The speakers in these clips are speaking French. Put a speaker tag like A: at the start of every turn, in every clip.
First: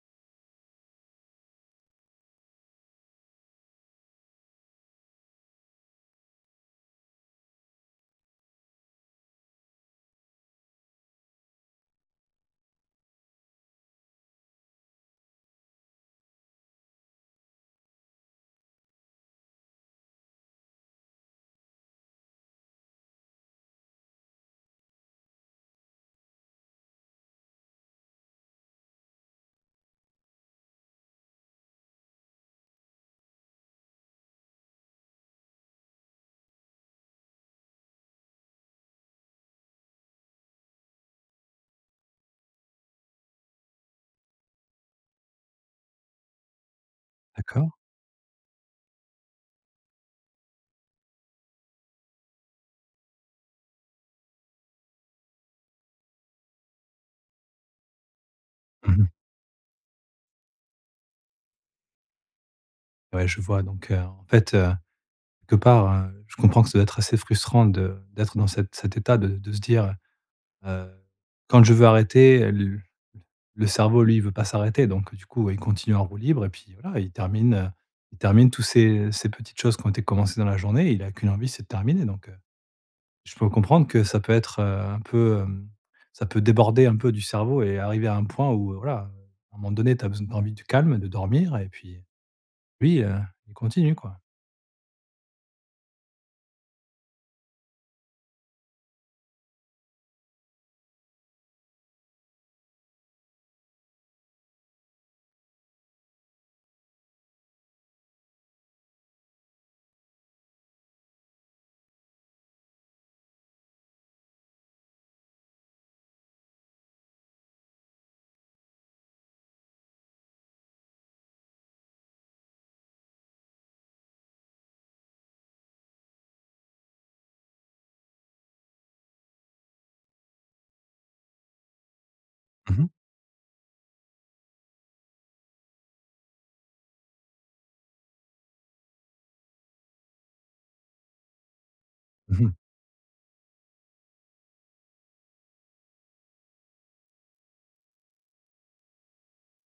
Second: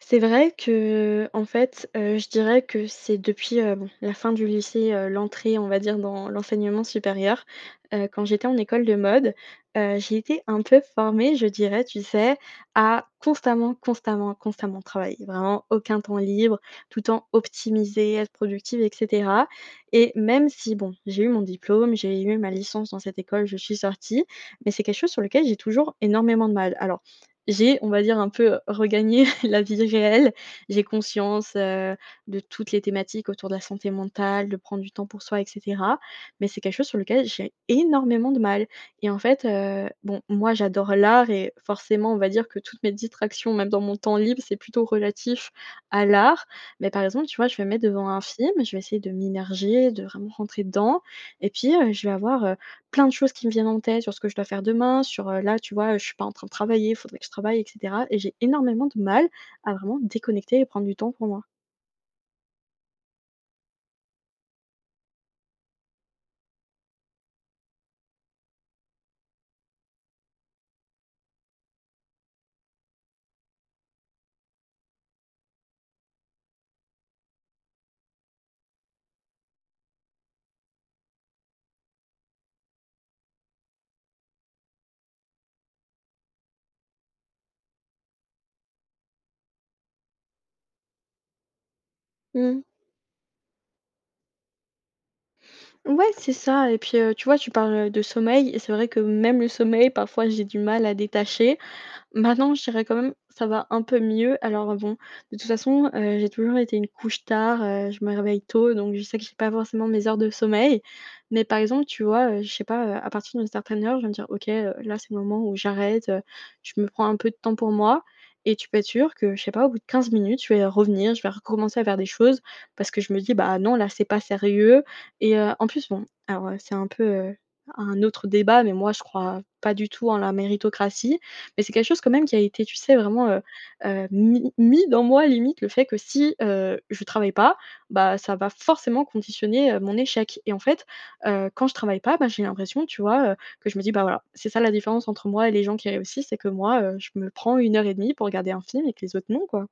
A: C'est vrai que, en fait, je dirais que c'est depuis, bon, la fin du lycée, l'entrée, on va dire, dans l'enseignement supérieur. Quand j'étais en école de mode, j'ai été un peu formée, je dirais, tu sais, à constamment, constamment, constamment travailler. Vraiment aucun temps libre, tout le temps optimiser, être productive, et cetera. Et même si, bon, j'ai eu mon diplôme, j'ai eu ma licence dans cette école, je suis sortie, mais c'est quelque chose sur lequel j'ai toujours énormément de mal. Alors j'ai, on va dire, un peu regagné la vie réelle. J'ai conscience, de toutes les thématiques autour de la santé mentale, de prendre du temps pour soi, et cetera. Mais c'est quelque chose sur lequel j'ai énormément de mal. Et en fait, bon, moi, j'adore l'art, et forcément, on va dire que toutes mes distractions, même dans mon temps libre, c'est plutôt relatif à l'art. Mais par exemple, tu vois, je vais me
B: D'accord.
A: mettre devant un film, je vais essayer de m'immerger, de vraiment rentrer dedans, et puis, je vais avoir plein de choses qui me viennent en tête sur ce que je dois faire demain, sur, là, tu vois, je suis pas en train de travailler, il faudrait que je travaille, et cetera, et j'ai énormément de
B: Mmh.
A: mal à vraiment déconnecter et prendre du temps pour moi.
B: Ouais, je vois donc en fait, quelque part, je comprends que ça doit être assez frustrant de d'être dans cet état de se dire, heu: «Quand je veux arrêter», le cerveau, lui, il veut pas s'arrêter. Donc du coup, ouais, il continue en roue libre et puis voilà, il termine tous ces petites choses qui ont été commencées dans la journée. Il a qu'une envie, c'est de terminer. Donc je peux comprendre que ça peut être, un peu, ça peut déborder un peu du cerveau et arriver à un point où, voilà, à un moment donné, tu as besoin, tu envie du calme, de dormir et puis
A: Mmh.
B: lui, il continue quoi.
A: Ouais, c'est ça. Et puis, tu vois, tu parles de sommeil, et c'est vrai que même le sommeil, parfois, j'ai du mal à détacher. Maintenant, je dirais quand même, ça va un peu mieux. Alors bon, de toute façon, j'ai toujours été une couche tard, je me réveille tôt, donc je sais que j'ai pas forcément mes heures de sommeil. Mais par exemple, tu vois, je sais pas, à partir d'une certaine heure, je vais me dire: «OK, là, c'est le moment où j'arrête, je me prends un peu de temps pour moi». Et tu peux être sûr que, je sais pas, au bout de 15 minutes, je vais revenir, je vais recommencer à faire des choses parce que je me dis: «Bah non, là, c'est pas sérieux». Et en plus, bon, alors, c'est un peu, un autre débat, mais moi, je crois pas du tout en la méritocratie, mais c'est quelque chose quand même qui a été, tu
B: Mmh mh.
A: sais, vraiment, mis dans moi, limite le fait que si, je travaille pas, bah, ça va forcément conditionner, mon échec. Et en fait, quand je travaille pas, bah,
B: Mmh
A: j'ai
B: mh.
A: l'impression, tu vois, que je me dis: «Bah, voilà, c'est ça la différence entre moi et les gens qui réussissent, c'est que moi, je me prends 1h30 pour regarder un film et que les autres non, quoi».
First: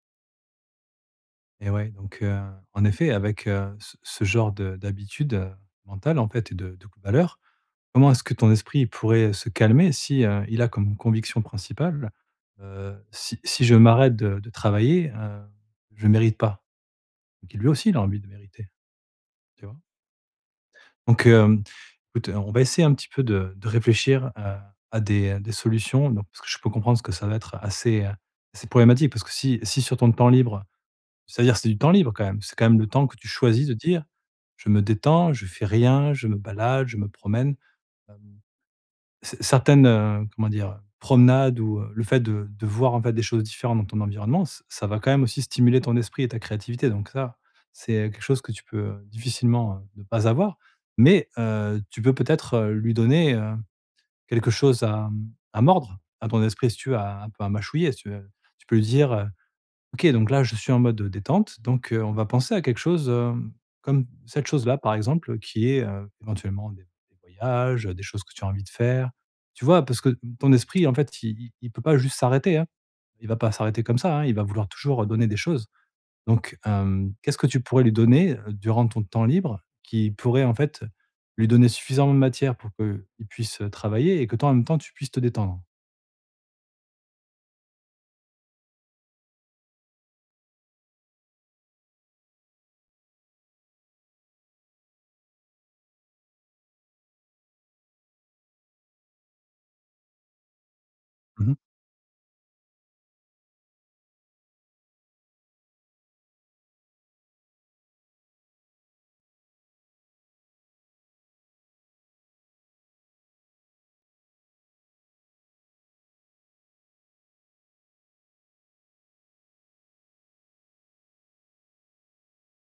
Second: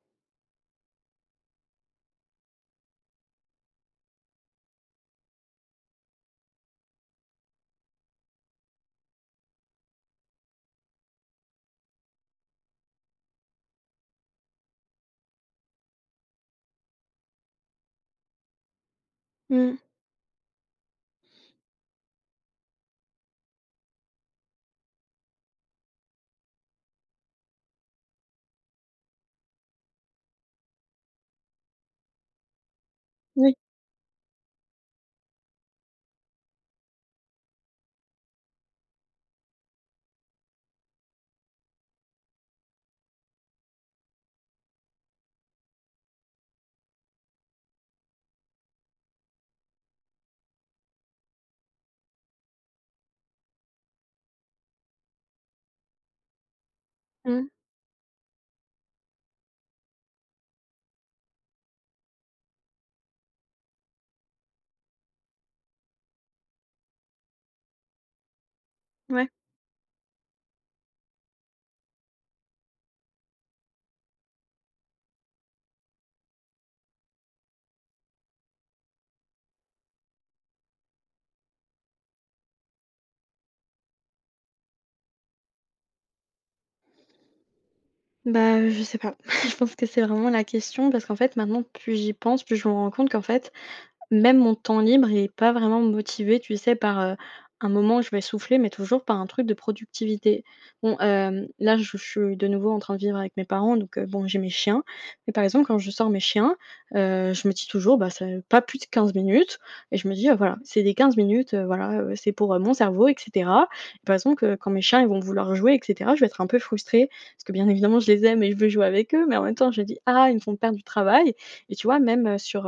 B: Et ouais, donc en effet, avec, ce genre de d'habitude, mentale, en fait, et de valeurs, comment est-ce que ton esprit il pourrait se calmer si, il a comme conviction principale, «Si je m'arrête de travailler, je mérite pas». Donc lui aussi, il a envie de mériter, tu vois?
A: Mmh.
B: Donc écoute, on va essayer un petit peu de réfléchir, à des solutions, donc parce que je peux comprendre que ça va être assez, assez problématique parce que si sur ton temps libre, c'est-à-dire, c'est du temps libre quand même. C'est quand même le temps que tu
A: Oui.
B: choisis de dire: «Je me détends, je fais rien, je me balade, je me promène». Hem, ce certaines, comment dire? Promenades ou, le fait de voir, en fait, des choses différentes dans ton environnement, ç ça va quand même aussi stimuler ton esprit et ta créativité. Donc ça, c'est quelque chose que tu peux, difficilement, ne pas avoir. Mais, tu peux peut-être, lui donner, quelque chose à, à mordre, à ton esprit, si tu veux, à un peu
A: Mmh.
B: à mâchouiller, si tu veux. Tu peux lui dire, OK, donc là, je suis en mode détente, donc on va penser à quelque chose, comme cette chose-là, par exemple, qui est, éventuellement des voyages, des choses que tu as envie de faire.
A: Ouais.
B: Tu vois? Parce que ton esprit, en fait, il peut pas juste s'arrêter, hein. Il va pas s'arrêter comme ça, hein, il va vouloir toujours donner des choses. Donc qu'est-ce que tu pourrais lui donner, durant ton temps libre qui pourrait, en fait, lui donner suffisamment de matière pour qu'il puisse travailler et que toi, en même temps, tu puisses te détendre?
A: Bah, je sais pas. Je pense que c'est vraiment la question, parce qu'en fait, maintenant plus j'y pense, plus je me rends compte qu'en fait, même mon temps libre, il est pas vraiment motivé, tu sais, par, un moment où je vais souffler, mais toujours par un truc de productivité. Bon,
B: Mmh mh.
A: là, je suis de nouveau en train de vivre avec mes parents, donc bon, j'ai mes chiens. Mais par exemple, quand je sors mes chiens, je me dis toujours: «Bah, ça pas plus de 15 minutes». Et je me dis: Voilà, c'est des 15 minutes, voilà, c'est pour, mon cerveau, et cetera». Et par exemple, quand mes chiens, ils vont vouloir jouer et cetera, je vais être un peu frustrée parce que bien évidemment, je les aime et je veux jouer avec eux, mais en même temps, je me dis: «Ah, ils me font perdre du travail». Et tu vois, même,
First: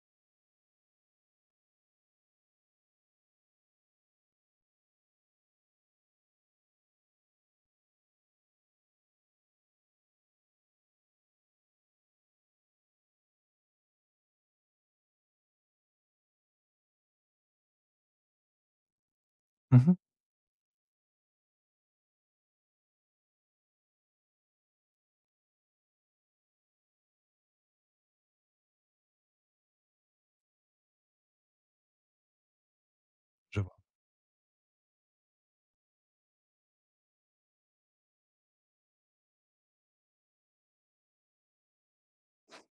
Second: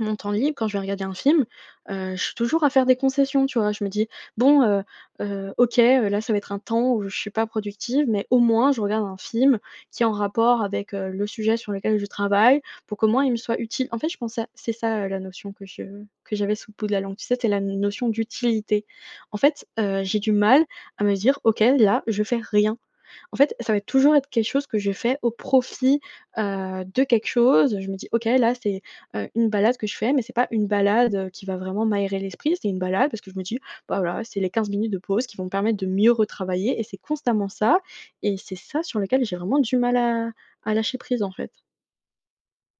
A: mon temps libre, quand je vais regarder un film, je suis toujours à faire des concessions, tu vois? Je me dis: «Bon, OK, là, ça va être un temps où je suis pas productive, mais au moins je regarde un film qui est en rapport avec, le sujet sur lequel je travaille pour qu'au moins il me soit utile». En fait, je pensais c'est ça, la notion que j'avais sous le bout de la langue, tu sais? C'est la notion d'utilité. En fait,
B: Mmh.
A: j'ai du mal à me dire: «OK, là, je fais rien». En fait, ça va toujours être quelque chose que je fais au profit, de quelque chose. Je me dis: «OK, là, c'est, une balade que je fais», mais c'est pas une balade, qui va vraiment m'aérer l'esprit. C'est une balade parce que je me dis:
B: Je vois.
A: «Bah, voilà, c'est les 15 minutes de pause qui vont me permettre de mieux retravailler». Et c'est constamment ça. Et c'est ça sur lequel j'ai vraiment du mal à lâcher prise, en fait.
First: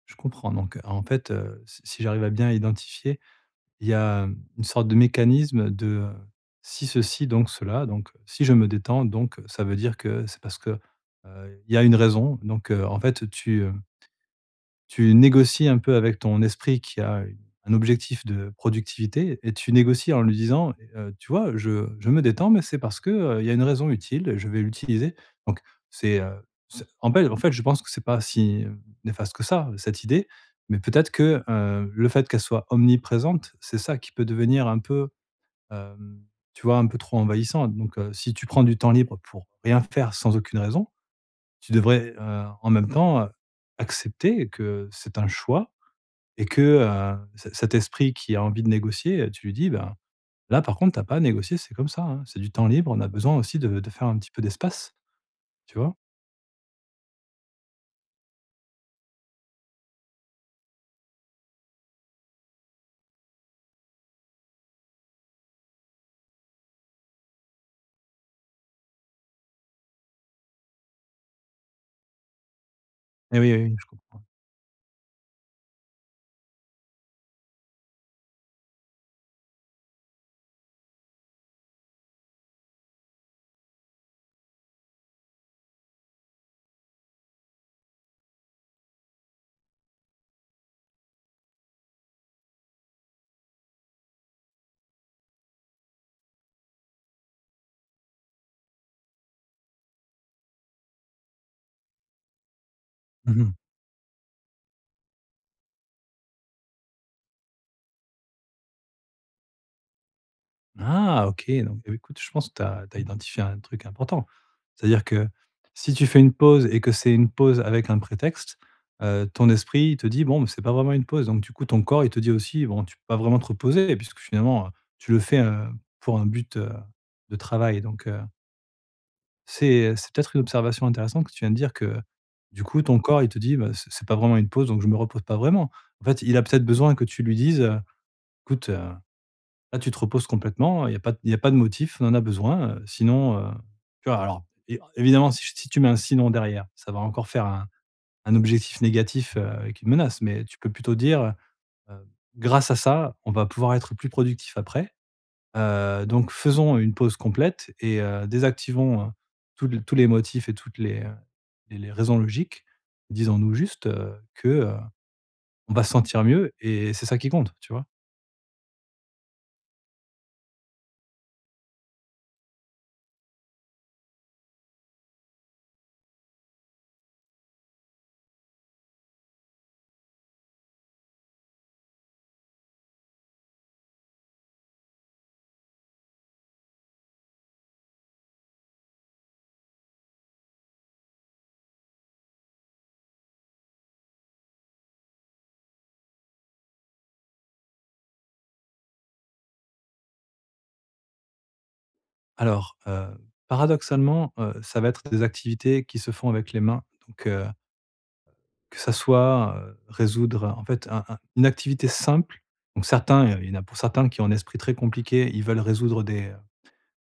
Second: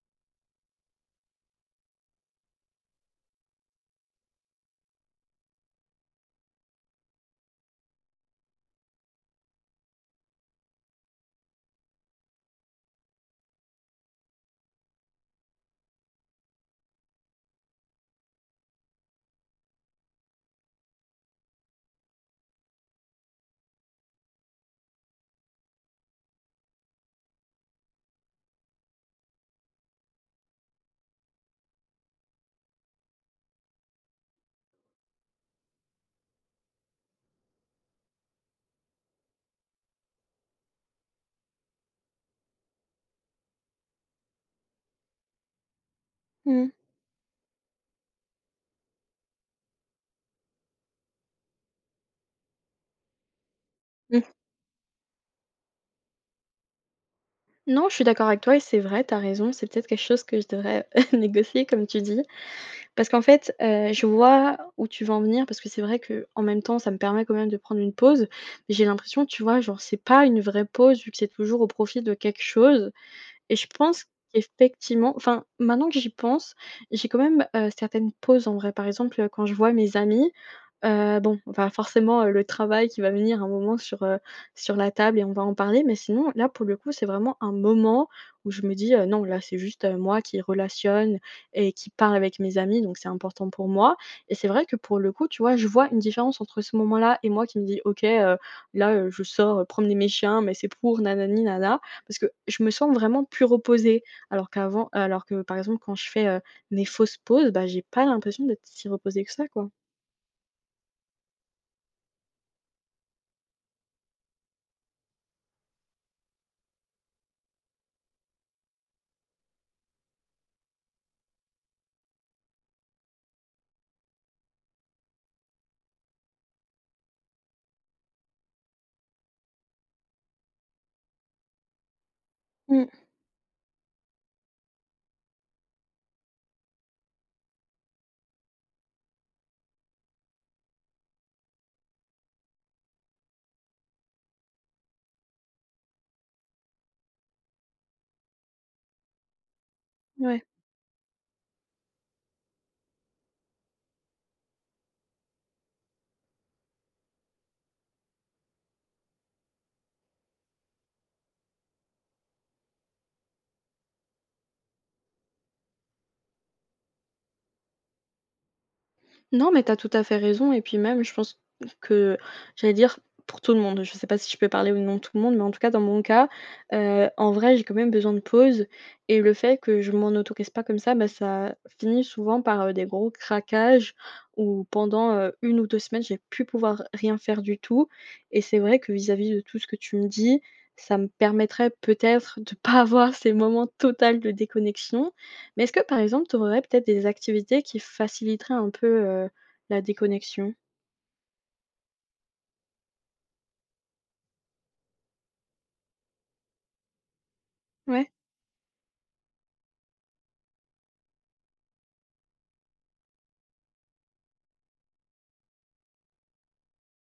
B: Je comprends. Donc en fait, si j'arrive à bien identifier, il y a une sorte de mécanisme de, si ceci donc cela, donc si je me détends donc, ça veut dire que c'est parce que, il y a une raison. Donc, en fait, tu négocies un peu avec ton esprit qui a une un objectif de productivité et tu négocies en lui disant: tu vois, je me détends, mais c'est parce que, il y a une raison utile, je vais l'utiliser». Donc c'est, heu, c'est en fait, en fait, je pense que c'est pas si néfaste que ça, cette idée, mais peut-être que, le fait qu'elle soit omniprésente, c'est ça qui peut devenir un peu, hem, tu vois, un peu trop envahissant. Donc, si tu prends du temps libre pour rien faire sans aucune raison, tu devrais, en même temps, accepter que c'est un choix et que,
A: Mmh.
B: ce cet esprit qui a envie de négocier, tu lui dis: «Ben, là, par contre, t'as pas à négocier, c'est comme ça, hein, c'est du temps libre, on a besoin aussi de faire un petit
A: Mmh.
B: peu d'espace». Tu vois?
A: Non, je suis d'accord avec toi et c'est vrai, t'as raison. C'est peut-être quelque chose que je devrais négocier, comme tu dis. Parce qu'en fait, je vois où tu veux en venir parce que c'est vrai que en même temps, ça me permet quand même de prendre une pause. Mais j'ai l'impression, tu vois, genre, c'est pas une vraie pause vu que c'est toujours au profit de quelque chose.
B: Eh oui,
A: Et
B: oui,
A: je
B: oui, je
A: pense
B: comprends.
A: qu'effectivement, enfin, maintenant que j'y pense, j'ai quand même, certaines pauses en vrai. Par exemple, quand je vois mes amis, bon, enfin forcément, le travail qui va venir un moment sur la table, et on va en parler. Mais sinon, là, pour le coup, c'est vraiment un moment où je me dis: Non, là, c'est juste, moi qui relationne et qui parle avec mes amis, donc c'est important pour moi». Et c'est vrai que pour le coup, tu vois, je vois une différence entre ce moment-là et moi qui me dis: «OK, là, je sors promener mes chiens, mais c'est pour nanani na», parce que je me sens vraiment plus
B: Mmh.
A: reposée. Alors que par exemple quand je fais, mes fausses pauses, bah, j'ai pas l'impression d'être si reposée que ça, quoi.
B: Ah OK, donc eh, écoute, je pense que tu as identifié un truc important. C'est-à-dire que si tu fais une pause et que c'est une pause avec un prétexte, ton esprit, il te dit: «Bon, mais c'est pas vraiment une pause». Donc du coup, ton corps, il te dit aussi: «Bon, tu peux pas vraiment te reposer» puisque finalement, tu le fais, pour un but, de travail. Donc c'est peut-être une observation intéressante que tu viens de dire que, du coup,
A: Mmh,
B: ton corps, il te dit: «Bah, c'est pas vraiment une pause, donc je me repose pas vraiment». En fait, il a peut-être besoin que tu lui dises, «Écoute, là, tu te reposes complètement, il y a pas de- il y a pas de motif, on en a besoin, sinon, tu vois? Alors é évidemment, si tu mets un «sinon» derrière, ça va encore faire un objectif négatif, avec une menace,
A: ouais.
B: mais tu peux plutôt dire, «Grâce à ça, on va pouvoir être plus productif après, donc faisons une pause complète et désactivons, tous les motifs et toutes les, les raisons logiques. Disons-nous juste, que, on va se sentir mieux et c'est ça qui compte», tu vois?
A: Non, mais t'as tout à fait raison. Et puis même, je pense que j'allais dire, pour tout le monde, je sais pas si je peux parler au nom de tout le monde, mais en tout cas dans mon cas, en vrai, j'ai quand même besoin de pause. Et le fait que je m'en autorise pas comme ça, bah, ça finit souvent par, des gros craquages où pendant, 1 ou 2 semaines, j'ai pu pouvoir rien faire du tout. Et c'est vrai que vis-à-vis de tout ce que tu me dis, ça me permettrait peut-être de pas avoir ces moments totaux de déconnexion. Mais est-ce que par exemple, tu aurais peut-être des activités qui faciliteraient un peu, la déconnexion?
B: Alors, paradoxalement, ça va être des activités qui se font avec les mains, donc
A: Ouais,
B: que ça soit, résoudre, en fait, un une activité simple. Donc certains, il y en a pour certains qui ont un esprit très compliqué, ils veulent résoudre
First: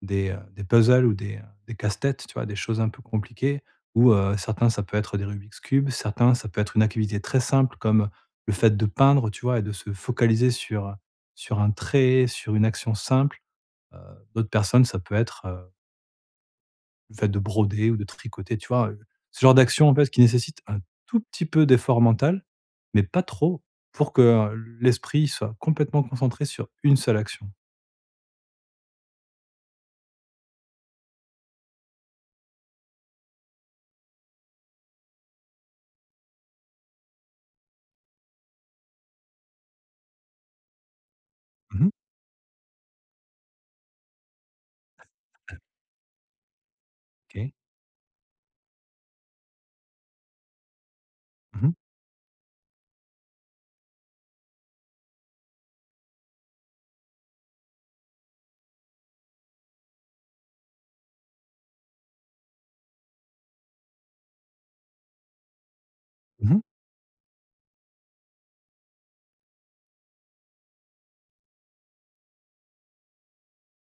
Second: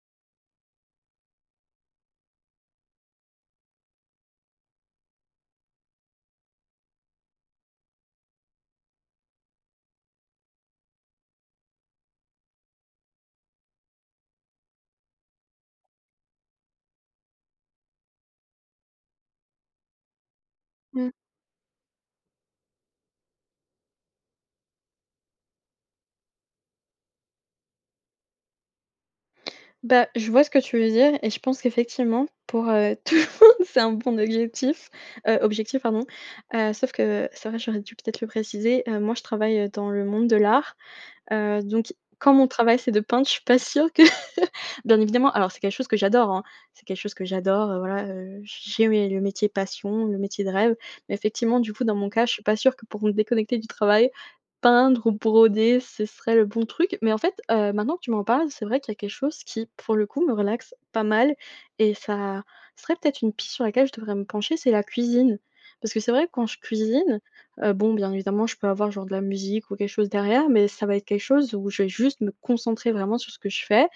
B: des puzzles ou des casse-têtes, tu vois? Des choses un peu compliquées ou certains, ça peut être des Rubik's cubes, certains, ça peut être une activité très simple comme le fait de peindre, tu vois? Et de se focaliser sur, sur un trait, sur une action simple. Heu, d'autres personnes, ça peut être, le fait de broder ou de tricoter, tu vois? Ce genre d'action, en fait, qui nécessite un
A: mmh.
B: tout petit peu d'effort mental, mais pas trop, pour que, l'esprit soit complètement concentré sur une seule action.
A: Bah, je vois ce que tu veux dire. Et je pense qu'effectivement, pour, tout le monde, c'est un bon objectif, objectif pardon, sauf que c'est vrai, j'aurais dû peut-être le préciser, moi je travaille dans le monde de l'art.
B: Mmh.
A: Donc quand mon travail, c'est de peindre, je suis pas sûre que bien évidemment, alors c'est quelque chose que j'adore, hein. C'est quelque chose que
B: OK.
A: j'adore, voilà, j'ai mes le métier passion, le métier de rêve. Mais effectivement,
B: Mmh
A: du
B: mh.
A: coup, dans mon cas, je suis pas sûre que pour me déconnecter du travail, peindre ou broder, ce serait le bon truc. Mais en fait, maintenant que tu m'en parles, c'est vrai qu'il y a quelque chose qui, pour le coup, me relaxe pas mal, et ça serait peut-être une piste sur laquelle je devrais me pencher, c'est la cuisine. Parce que c'est vrai que quand je
B: Mmh.
A: cuisine, bon, bien évidemment, je peux avoir genre de la musique ou quelque chose derrière, mais ça va être quelque chose où je vais juste me concentrer vraiment sur ce que je fais.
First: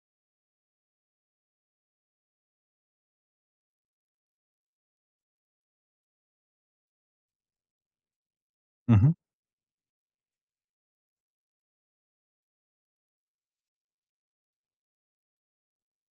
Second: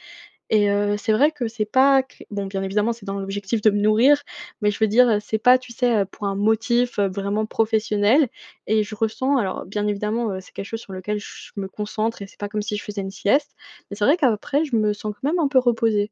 A: Et c'est vrai que c'est pas cré bon, bien évidemment, c'est dans l'objectif de me nourrir, mais je veux dire, c'est pas, tu sais, pour un motif, vraiment professionnel. Et je
B: Mmh.
A: ressens, alors bien évidemment, c'est quelque chose sur lequel je me concentre et c'est pas comme si je faisais une sieste, mais c'est vrai qu'après je me sens quand même un peu reposée.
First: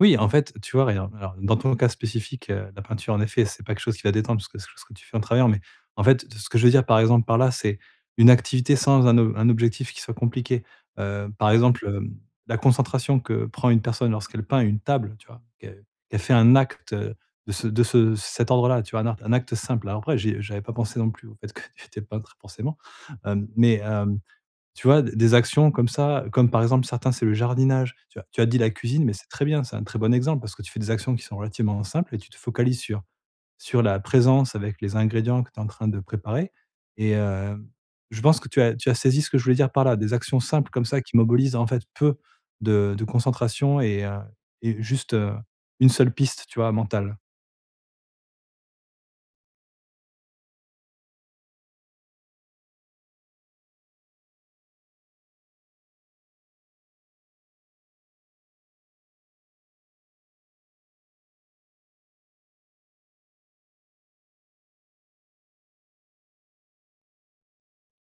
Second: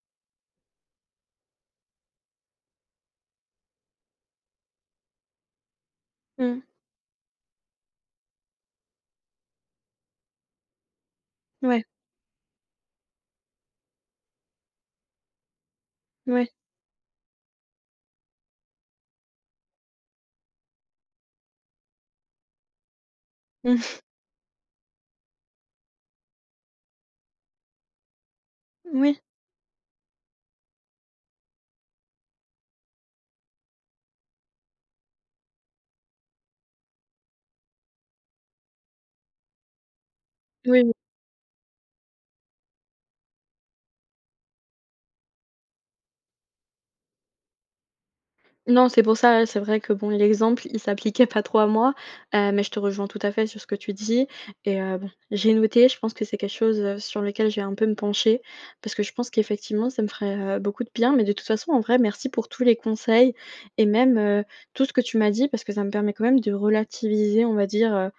B: Oui, en fait, tu vois, regarde, alors dans ton cas spécifique, la peinture, en effet, c'est pas quelque chose qui va détendre parce que c'est quelque chose que tu fais en travaillant, mais en fait, ce que
A: Mmh.
B: je veux dire, par exemple, par là, c'est une activité sans un ob un objectif qui soit compliqué. Par
A: Ouais,
B: exemple, la concentration que prend une personne lorsqu'elle peint une table, tu vois? Qu'elle fait
A: ouais.
B: un acte, de ce cet ordre-là, tu vois? Un acte simple. Alors après, j'avais pas pensé non plus au fait que tu étais peintre forcément, mais
A: Mmh.
B: euh, tu vois? Des actions comme ça, comme par exemple certains, c'est le jardinage. Tu as dit la cuisine, mais
A: Oui.
B: c'est très bien, c'est un très bon exemple parce que tu fais des actions qui sont relativement simples et tu te focalises sur sur la présence avec les ingrédients que tu es en train de préparer et je pense que tu as saisi ce que je voulais dire par là. Des actions simples comme
A: Oui.
B: ça qui mobilisent en fait peu de concentration et juste, une seule piste, tu vois, mentale.
A: Non, c'est pour ça, ouais, c'est vrai que bon, l'exemple, il s'appliquait pas trop à moi, mais je te rejoins tout à fait sur ce que tu dis. Et bon, j'ai noté, je pense que c'est quelque chose, sur lequel je vais un peu me pencher parce que je pense qu'effectivement, ça me ferait, beaucoup de bien. Mais de toute façon, en vrai, merci pour tous les conseils et même, tout ce que tu m'as dit parce que ça me permet quand même de relativiser, on va dire,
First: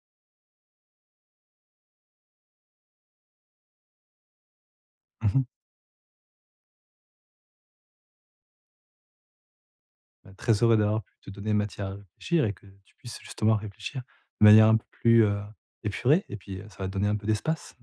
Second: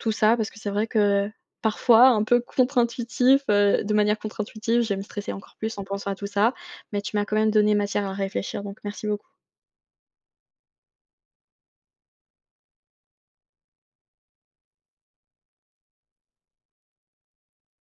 A: tout ça parce que c'est vrai que parfois, un peu contre-intuitif, de manière contre-intuitive, je vais me stresser
B: Mmh.
A: encore plus en pensant à tout ça, mais tu m'as quand même donné matière à réfléchir, donc merci beaucoup.
B: Bah, très heureux d'avoir pu te donner matière à réfléchir et que tu puisses justement réfléchir de manière un peu plus, épurée et puis, ça va te donner un peu d'espace.